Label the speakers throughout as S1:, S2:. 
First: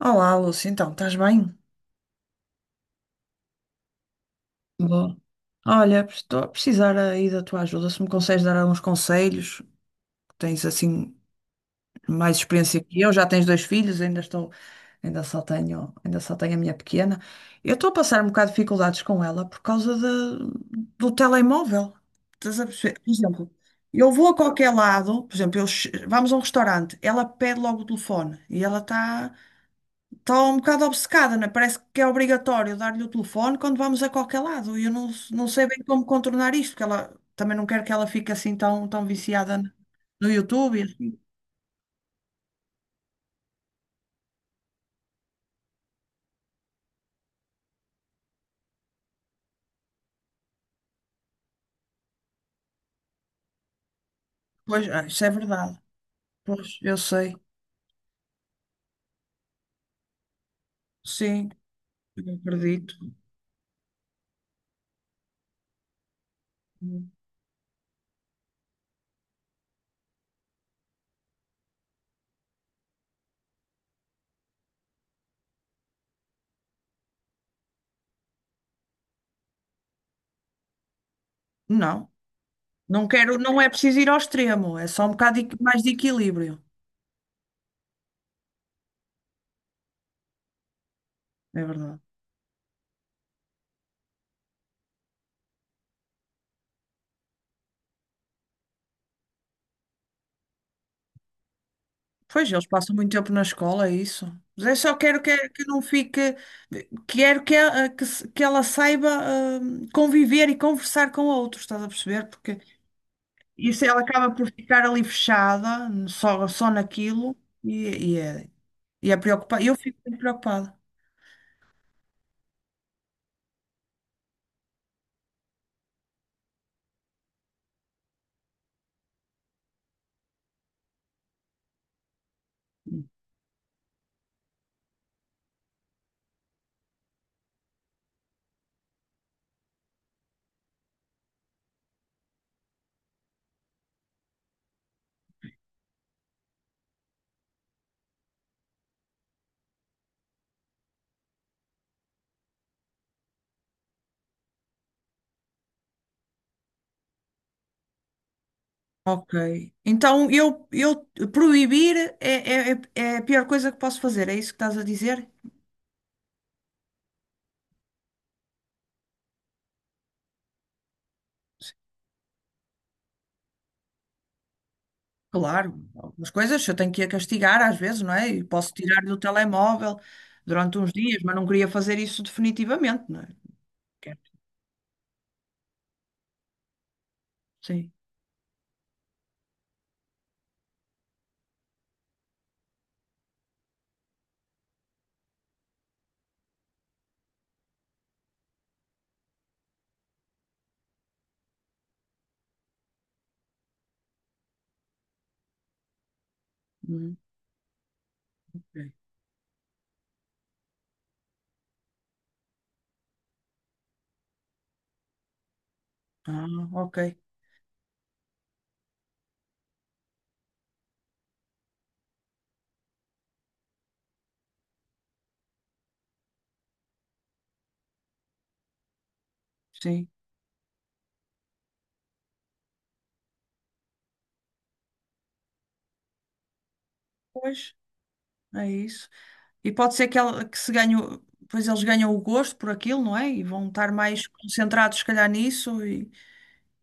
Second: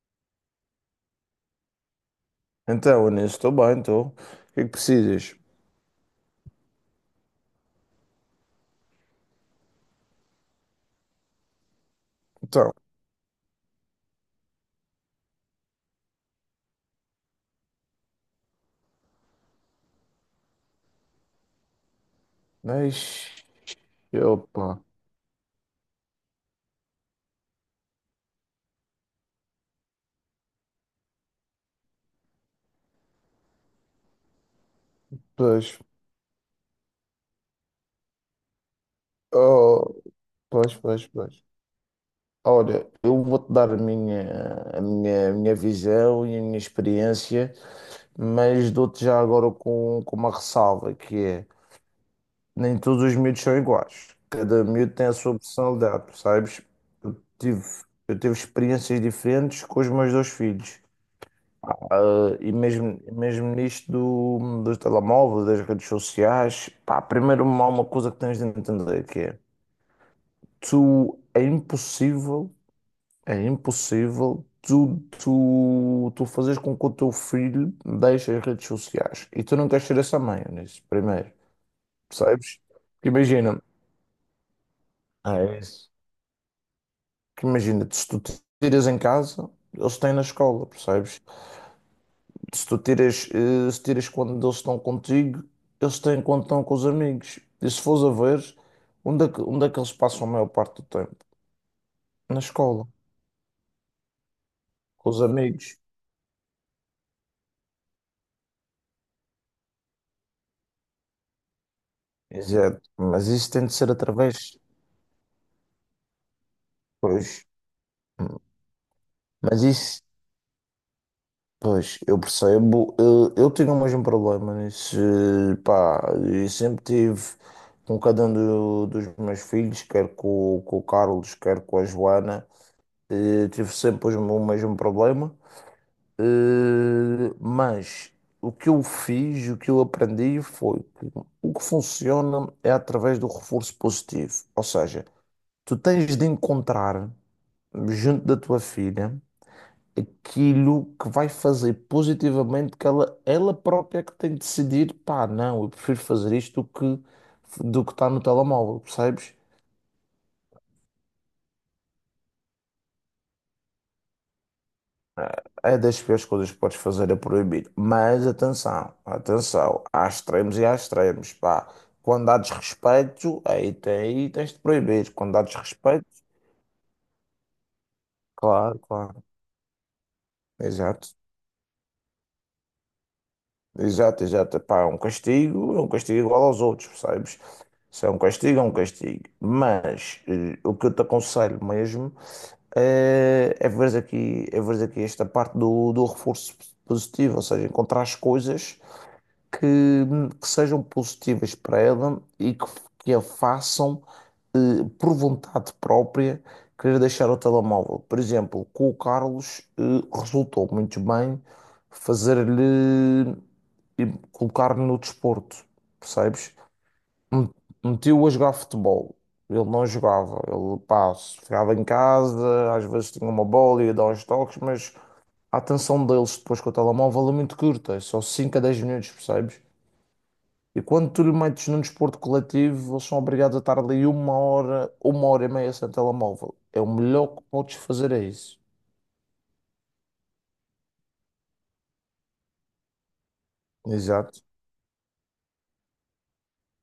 S1: Olá, Lúcia, então, estás bem?
S2: Então, Anil, estou bem, estou. O que é que
S1: Bom,
S2: precisas?
S1: Olha, estou a precisar aí da tua ajuda, se me consegues dar alguns conselhos, tens assim mais
S2: Então,
S1: experiência que eu, já tens dois filhos, ainda só tenho a minha pequena. Eu estou a passar um bocado de dificuldades com ela do telemóvel. Estás a perceber? Por
S2: mas.
S1: exemplo, eu vou a qualquer
S2: Opa,
S1: lado, por exemplo, eu che- vamos a um restaurante, ela pede logo o telefone e ela está estou um bocado obcecada, né? Parece que é obrigatório dar-lhe o telefone quando vamos a qualquer lado. E eu não sei bem
S2: pois.
S1: como contornar isto, porque ela também não quero que ela fique assim tão viciada no
S2: Oh,
S1: no
S2: pois,
S1: YouTube e
S2: pois,
S1: assim.
S2: pois. Olha, eu vou-te dar a minha visão e a minha experiência, mas dou-te já agora com uma ressalva, que é, nem todos os miúdos são iguais. Cada
S1: Pois,
S2: miúdo tem a
S1: isso é
S2: sua
S1: verdade.
S2: personalidade, percebes?
S1: Pois, eu
S2: Eu
S1: sei.
S2: tive, eu tive experiências diferentes com os meus dois filhos.
S1: Sim, eu
S2: Ah, e
S1: acredito.
S2: mesmo nisto dos telemóveis, das redes sociais, pá, primeiro há uma coisa que tens de entender que é, tu, é impossível tu fazeres com que o teu filho deixe as redes sociais e tu não queres ser essa mãe nisso, primeiro,
S1: Não,
S2: percebes?
S1: não
S2: Porque
S1: quero, não
S2: imagina,
S1: é preciso ir ao extremo, é só um
S2: ah,
S1: bocado de-
S2: é
S1: mais de
S2: isso.
S1: equilíbrio.
S2: Que imagina, se tu tiras em casa, eles têm na escola, percebes?
S1: É verdade.
S2: Se tu tiras, se tiras quando eles estão contigo, eles têm quando estão com os amigos. E se fores a ver, onde é que eles passam a maior parte do tempo? Na
S1: Pois, eles
S2: escola,
S1: passam muito tempo na escola, é isso. Mas eu só
S2: com
S1: quero
S2: os
S1: que
S2: amigos.
S1: não fique. Quero que ela, que, se- que ela saiba conviver e conversar com outros, estás a perceber? Porque
S2: Exato. Mas isso tem de
S1: isso
S2: ser
S1: ela acaba por
S2: através.
S1: ficar ali fechada, só naquilo,
S2: Pois.
S1: e, e é, e é preocupada.
S2: Mas
S1: Eu fico
S2: isso,
S1: muito preocupada.
S2: pois, eu percebo. Eu tinha o mesmo problema nisso. Pá, e sempre tive com cada um dos meus filhos, quer com o Carlos, quer com a Joana,
S1: Hum.
S2: tive sempre o mesmo problema. Mas o que eu fiz, o que eu aprendi foi que o que funciona é através do reforço positivo. Ou seja, tu tens de encontrar junto da tua filha aquilo que vai fazer positivamente que ela própria que tem de decidir, pá, não, eu prefiro fazer isto do que está no telemóvel, percebes?
S1: Ok. Então eu proibir é a pior coisa que posso fazer, é isso que estás a dizer?
S2: É das piores coisas que podes fazer é proibir. Mas atenção, atenção, há extremos e há extremos, pá.
S1: Sim.
S2: Quando há desrespeito, aí, aí tens de proibir. Quando há
S1: Claro,
S2: desrespeito,
S1: algumas coisas eu tenho que a castigar às vezes, não é? E posso
S2: claro,
S1: tirar do
S2: claro.
S1: telemóvel durante uns
S2: Exato,
S1: dias, mas não queria fazer isso definitivamente, não é? Quero.
S2: exato, exato. Pá, é um castigo igual aos outros, percebes?
S1: Sim.
S2: Se é um castigo, é um castigo. Mas o que eu te aconselho mesmo é, é veres aqui esta parte do reforço positivo, ou seja, encontrar as coisas que, sejam positivas para ela e que, a façam por vontade própria querer
S1: Hum,
S2: deixar o telemóvel. Por exemplo, com
S1: ok.
S2: o Carlos resultou muito bem fazer-lhe e colocar-lhe no desporto,
S1: Ah,
S2: percebes?
S1: ok.
S2: M- Meti-o a jogar futebol. Ele não jogava, ele pá, ficava em casa, às vezes tinha uma bola e ia dar uns toques, mas a atenção deles depois com o telemóvel é muito curta, é só 5 a 10 minutos, percebes?
S1: Sim.
S2: E quando tu lhe metes num desporto coletivo, eles são obrigados a estar ali uma hora e meia sem telemóvel. É o melhor que
S1: Pois,
S2: podes fazer, é isso.
S1: é isso. E pode ser que, ela, que se ganhe, o- pois eles ganham o gosto por aquilo, não é? E vão estar mais
S2: Exato,
S1: concentrados, se calhar, nisso. E,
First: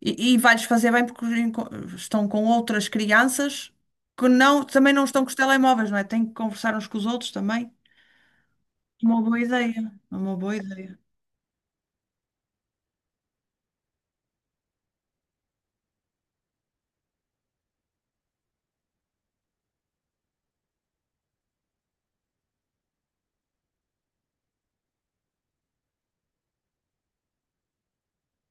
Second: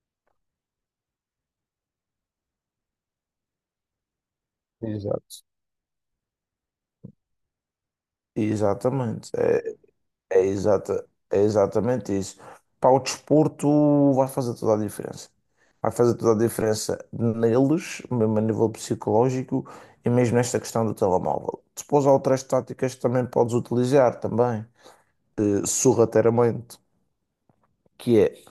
S1: E vai-lhes fazer bem porque estão com outras crianças que também não estão com os
S2: exato.
S1: telemóveis, não é? Têm que conversar uns com os outros também. Uma
S2: Exatamente.
S1: boa ideia, uma boa ideia.
S2: Exata, é exatamente isso. Para o desporto vai fazer toda a diferença. Vai fazer toda a diferença neles, mesmo a nível psicológico, e mesmo nesta questão do telemóvel. Depois há outras táticas que também podes utilizar também, sorrateiramente, que é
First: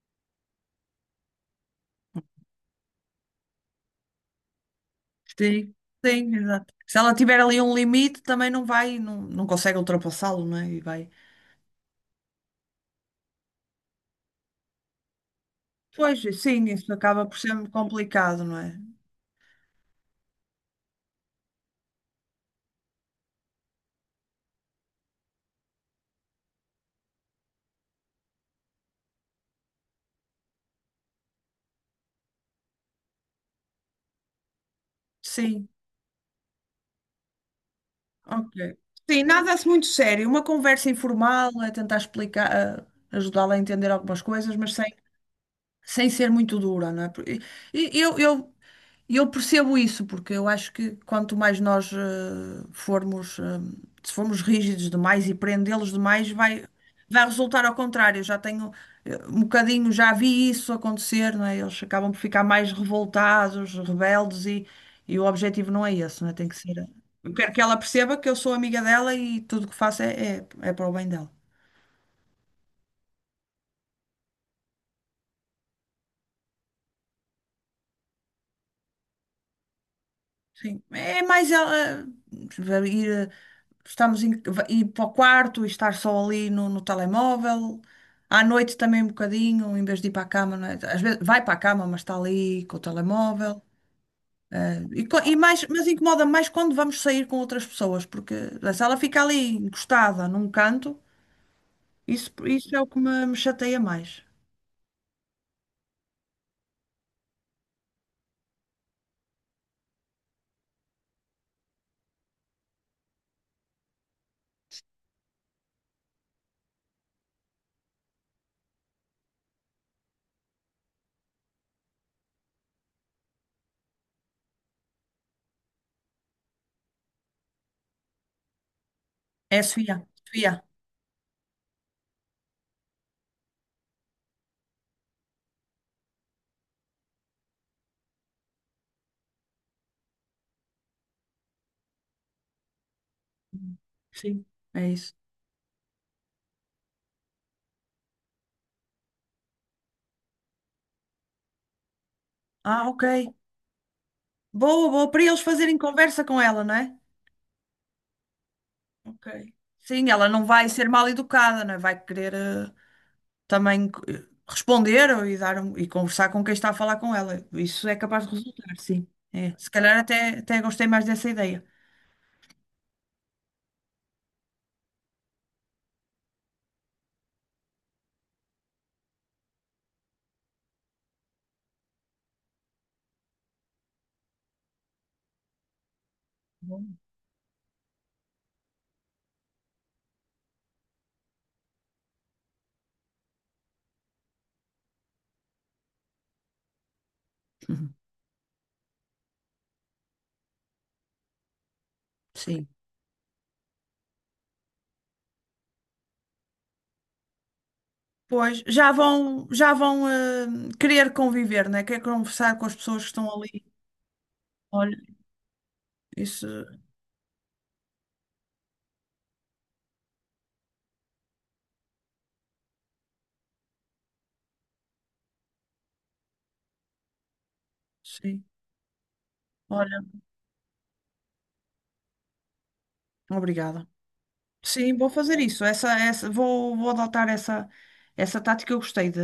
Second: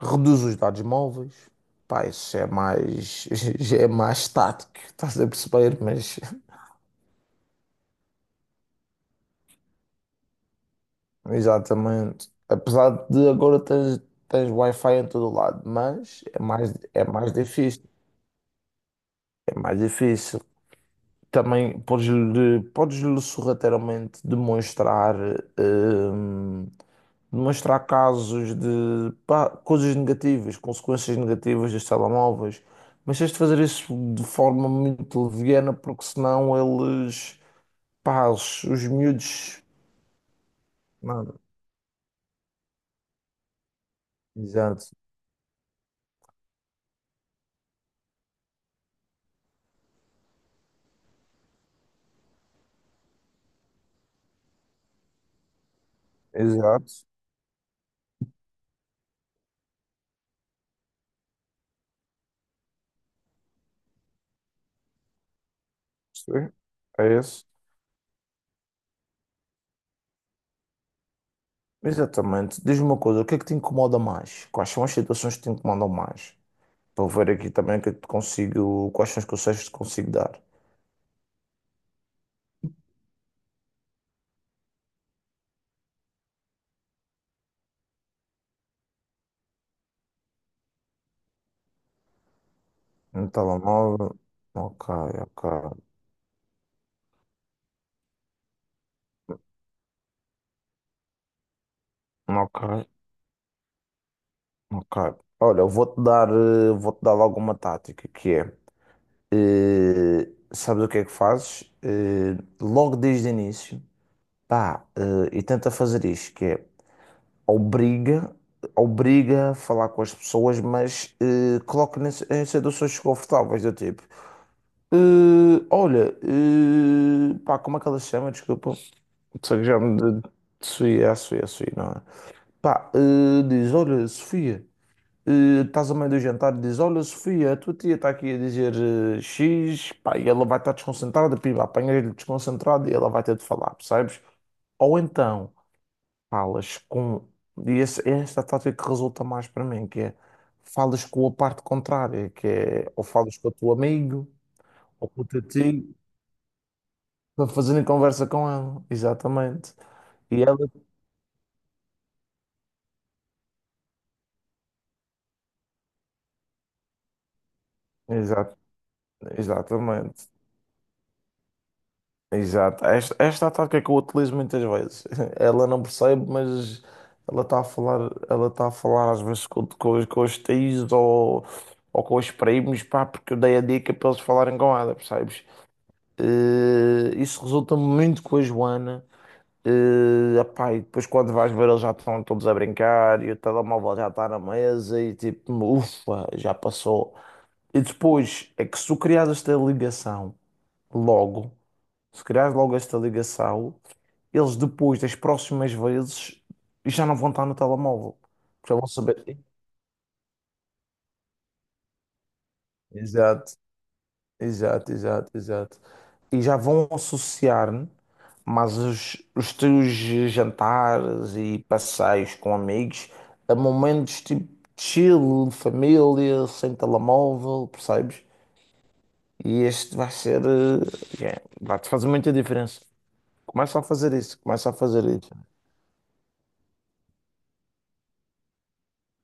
S2: reduz os dados móveis. Pá, isso é mais, já é mais estático, estás a
S1: Sim,
S2: perceber? Mas,
S1: sim, exato. Se ela tiver ali um limite, também não consegue ultrapassá-lo, não é? E vai.
S2: exatamente. Apesar de agora tens Wi-Fi em todo lado,
S1: Pois,
S2: mas
S1: sim, isso
S2: é
S1: acaba
S2: mais
S1: por ser
S2: difícil.
S1: complicado, não é?
S2: É mais difícil. Também podes-lhe sorrateiramente demonstrar hum, demonstrar casos de pá, coisas negativas, consequências negativas dos telemóveis, mas tens de fazer isso de forma muito
S1: Sim,
S2: leviana, porque senão eles, pá,
S1: ok.
S2: os
S1: Sim, nada
S2: miúdos.
S1: se muito sério. Uma conversa
S2: Nada.
S1: informal, é tentar explicar, eh, ajudá-la a entender algumas coisas, mas sem,
S2: Exato,
S1: sem ser muito dura, não é? E Eu, eu E eu percebo isso, porque eu acho que quanto mais nós formos, eh, se formos rígidos demais e prendê-los demais,
S2: exato.
S1: vai resultar ao contrário. Eu já tenho um bocadinho, já vi isso acontecer, não é? Eles acabam por ficar mais revoltados, rebeldes, e o objetivo não é esse, não é? Tem
S2: Sim,
S1: que ser. Eh,
S2: é
S1: Eu
S2: isso.
S1: quero que ela perceba que eu sou amiga dela e tudo o que faço é para o bem dela.
S2: Exatamente. Diz-me uma coisa, o que é que te incomoda mais? Quais são as situações que te incomodam mais? Para eu ver aqui também o que é que te consigo, quais são os conselhos que te consigo dar.
S1: Sim, é mais ela vai ir, eh, estamos em, vai ir para o quarto e estar só ali no telemóvel. À noite também um bocadinho, em vez de ir para a cama, não é? Às vezes vai para a cama, mas está ali com o
S2: No
S1: telemóvel.
S2: telemóvel. Ok,
S1: E, co- e
S2: ok.
S1: mais, mas incomoda mais quando vamos sair com outras pessoas, porque se ela fica ali encostada num canto, isso é o
S2: Ok,
S1: que me chateia mais.
S2: ok. Olha, eu vou-te dar, eh, vou-te dar logo uma tática que é, sabes o que é que fazes? Logo desde o início, pá, e tenta fazer isto, que é obriga, obriga a falar com as pessoas, mas coloca em situações desconfortáveis do tipo, olha, pá, como é que ela se chama? Desculpa, sei
S1: É a
S2: que já
S1: Sofia.
S2: me de
S1: Sofia.
S2: Sofia, é a Sofia, não é? Pá, diz, olha, Sofia. Estás a meio do jantar e dizes: olha, Sofia, a tua tia está aqui a dizer X, pá, e ela vai estar desconcentrada, pimba, apanhas-lhe desconcentrado e ela vai ter de falar, percebes?
S1: Sim, é
S2: Ou
S1: isso.
S2: então falas com. E esta tática que resulta mais para mim, que é falas com a parte contrária, que
S1: Ah,
S2: é
S1: ok.
S2: ou falas com o teu amigo
S1: Boa,
S2: ou
S1: boa,
S2: com
S1: para
S2: o
S1: eles
S2: teu
S1: fazerem
S2: tio
S1: conversa com ela, não é?
S2: para fazerem conversa com ela,
S1: Ok.
S2: exatamente.
S1: Sim, ela
S2: E
S1: não
S2: ela,
S1: vai ser mal educada, não é? Vai querer também eh, responder ou- e dar um- e conversar com quem está a falar com ela. Isso é capaz de
S2: exato,
S1: resultar, sim. É. Se calhar
S2: exatamente.
S1: até, até gostei mais dessa ideia.
S2: Exato. Esta é a tática que eu utilizo muitas vezes. Ela não percebe, mas ela está a falar às vezes com os tios ou com os primos, pá, porque eu dei a dica para eles falarem com ela, percebes?
S1: Bom.
S2: Isso resulta muito com a Joana. Epá, e depois quando vais ver eles já estão todos a brincar e o telemóvel já está na mesa e tipo, ufa, já passou. E
S1: Uhum.
S2: depois é que se tu criares esta ligação logo. Se criares
S1: Sim.
S2: logo esta ligação, eles depois das próximas vezes já não vão estar no telemóvel.
S1: Pois,
S2: Já vão
S1: já
S2: saber.
S1: vão, já vão querer conviver, né? Quer conversar com as pessoas que estão
S2: Exato,
S1: ali.
S2: exato,
S1: Olha,
S2: exato, exato. E já
S1: isso,
S2: vão associar mas os teus jantares e passeios com amigos a momentos tipo chill, família, sem telemóvel, percebes?
S1: sim.
S2: E este
S1: Olha,
S2: vai ser, yeah, vai-te fazer muita diferença. Começa a
S1: obrigada.
S2: fazer isso, começa a
S1: Sim,
S2: fazer
S1: vou
S2: isso.
S1: fazer isso. Vou adotar essa, essa tática. Eu gostei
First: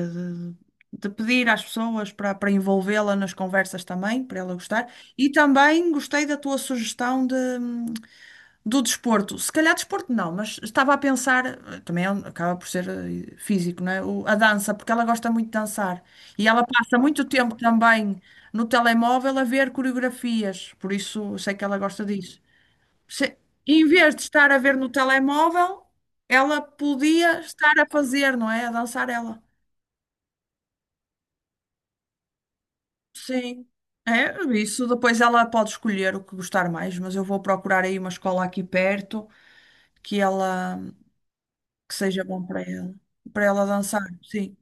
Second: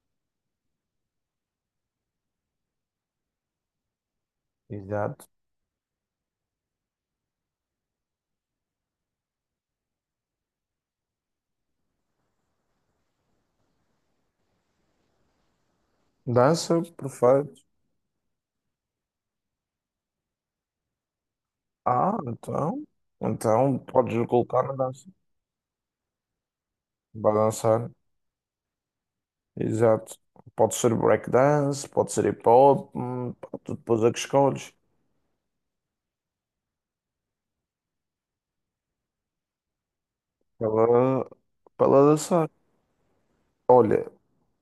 S1: de, de pedir às pessoas para envolvê-la nas conversas também, para ela gostar.
S2: Exato.
S1: E também gostei da tua sugestão de, do desporto. Se calhar desporto não, mas estava a pensar, acaba por ser físico, não é? A dança, porque ela gosta muito de dançar. E ela
S2: Dança,
S1: passa muito tempo
S2: perfeito.
S1: também no telemóvel a ver coreografias, por isso eu sei que ela gosta
S2: Ah,
S1: disso.
S2: então.
S1: Se-
S2: Então
S1: Em vez de
S2: podes
S1: estar a
S2: colocar na
S1: ver no
S2: dança.
S1: telemóvel, ela
S2: Vai
S1: podia estar a
S2: dançar.
S1: fazer, não é? A dançar ela.
S2: Exato. Pode ser breakdance, pode ser hip hop, pá,
S1: Sim.
S2: tu depois é que
S1: É,
S2: escolhes.
S1: isso depois ela pode escolher o que gostar mais, mas eu vou procurar aí uma escola aqui perto que
S2: Para
S1: ela
S2: ela Para
S1: que
S2: ela
S1: seja bom
S2: dançar.
S1: para ela dançar.
S2: Olha,
S1: Sim,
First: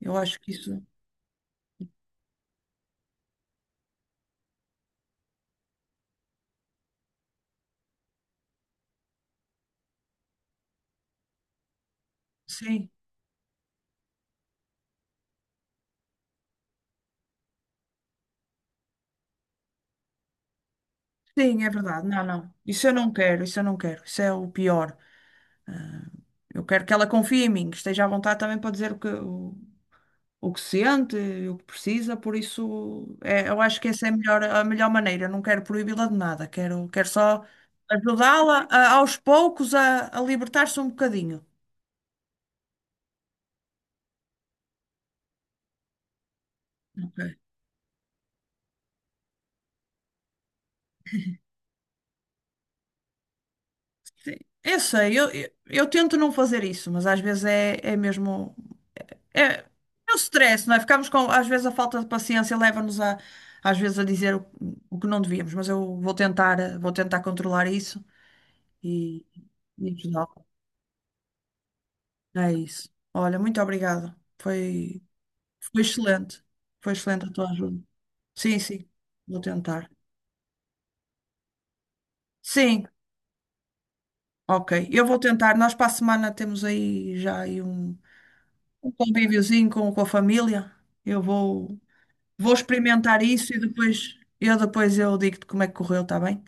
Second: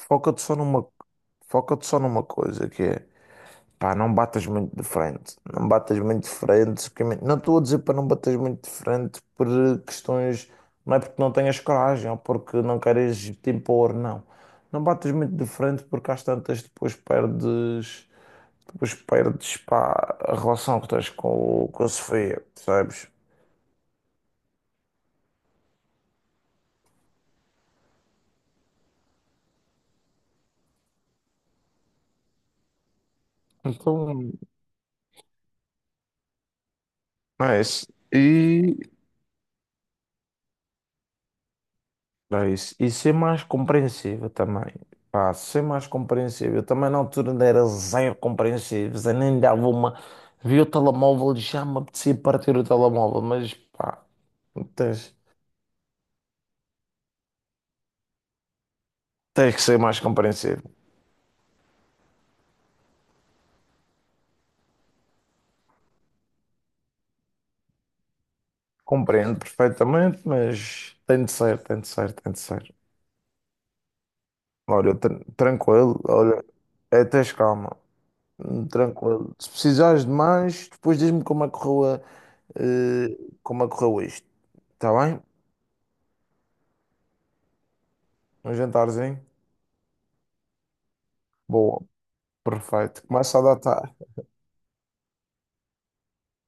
S1: eu acho que
S2: só
S1: isso.
S2: numa, foca-te só numa coisa que é. Pá, não batas muito de frente. Não batas muito de frente. Que Não estou a dizer para não bateres muito de frente por questões. Não é porque não tenhas coragem ou porque não
S1: Sim.
S2: queres te impor, não. Não batas muito de frente porque às tantas depois perdes. Depois perdes, pá, a relação que tens
S1: Sim,
S2: com,
S1: é
S2: com a
S1: verdade. Não,
S2: Sofia,
S1: não. Isso eu
S2: sabes?
S1: não quero, isso eu não quero. Isso é o pior. Eu quero que ela confie em mim, que esteja à vontade também para dizer o que sente, o que precisa, por isso é, eu acho que essa é
S2: Então,
S1: a melhor maneira. Não quero proibi-la de nada, quero, quero só
S2: é isso. e
S1: aos poucos a libertar-se um bocadinho.
S2: É isso. E ser mais compreensível também. Pá, ser mais compreensível. Eu também na
S1: Ok.
S2: altura ainda era zero compreensível. Eu nem dava uma. Vi o telemóvel e já me apetecia partir o telemóvel. Mas pá,
S1: Sim, eu
S2: tens,
S1: sei, eu tento não fazer isso, mas às vezes é, é mesmo. É,
S2: tens que ser mais
S1: é o stress, não
S2: compreensível.
S1: é? Ficamos com. Às vezes a falta de paciência leva-nos a. Às vezes a dizer o que não devíamos, mas eu vou tentar, vou tentar controlar isso e,
S2: Compreendo
S1: e
S2: perfeitamente,
S1: ajudá-la.
S2: mas tem de ser, tem de ser, tem de
S1: É
S2: ser.
S1: isso. Olha, muito obrigada.
S2: Olha,
S1: Foi. Foi
S2: tranquilo,
S1: excelente.
S2: olha,
S1: Foi
S2: é,
S1: excelente
S2: tens
S1: a tua
S2: calma.
S1: ajuda. Sim, sim.
S2: Tranquilo.
S1: Vou
S2: Se
S1: tentar.
S2: precisares de mais, depois diz-me como é que correu,
S1: Sim,
S2: eh, como é que correu isto.
S1: ok.
S2: Está
S1: Eu vou
S2: bem?
S1: tentar. Nós para a semana temos aí já aí
S2: Um
S1: um
S2: jantarzinho.
S1: convíviozinho com a família. Eu vou,
S2: Boa,
S1: vou
S2: perfeito.
S1: experimentar
S2: Começa a
S1: isso e
S2: datar.
S1: depois eu digo-te como é que correu, está bem?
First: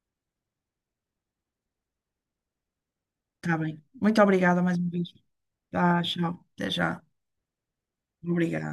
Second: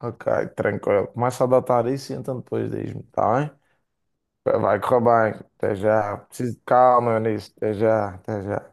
S2: Ok, tranquilo. Começa a datar isso e então depois diz-me, tá
S1: Está bem. Muito
S2: bem?
S1: obrigada mais
S2: Vai
S1: uma
S2: correr
S1: vez.
S2: bem. Até
S1: Tá,
S2: já.
S1: tchau.
S2: Preciso de
S1: Até já.
S2: calma nisso. Até já, até
S1: Obrigada.
S2: já.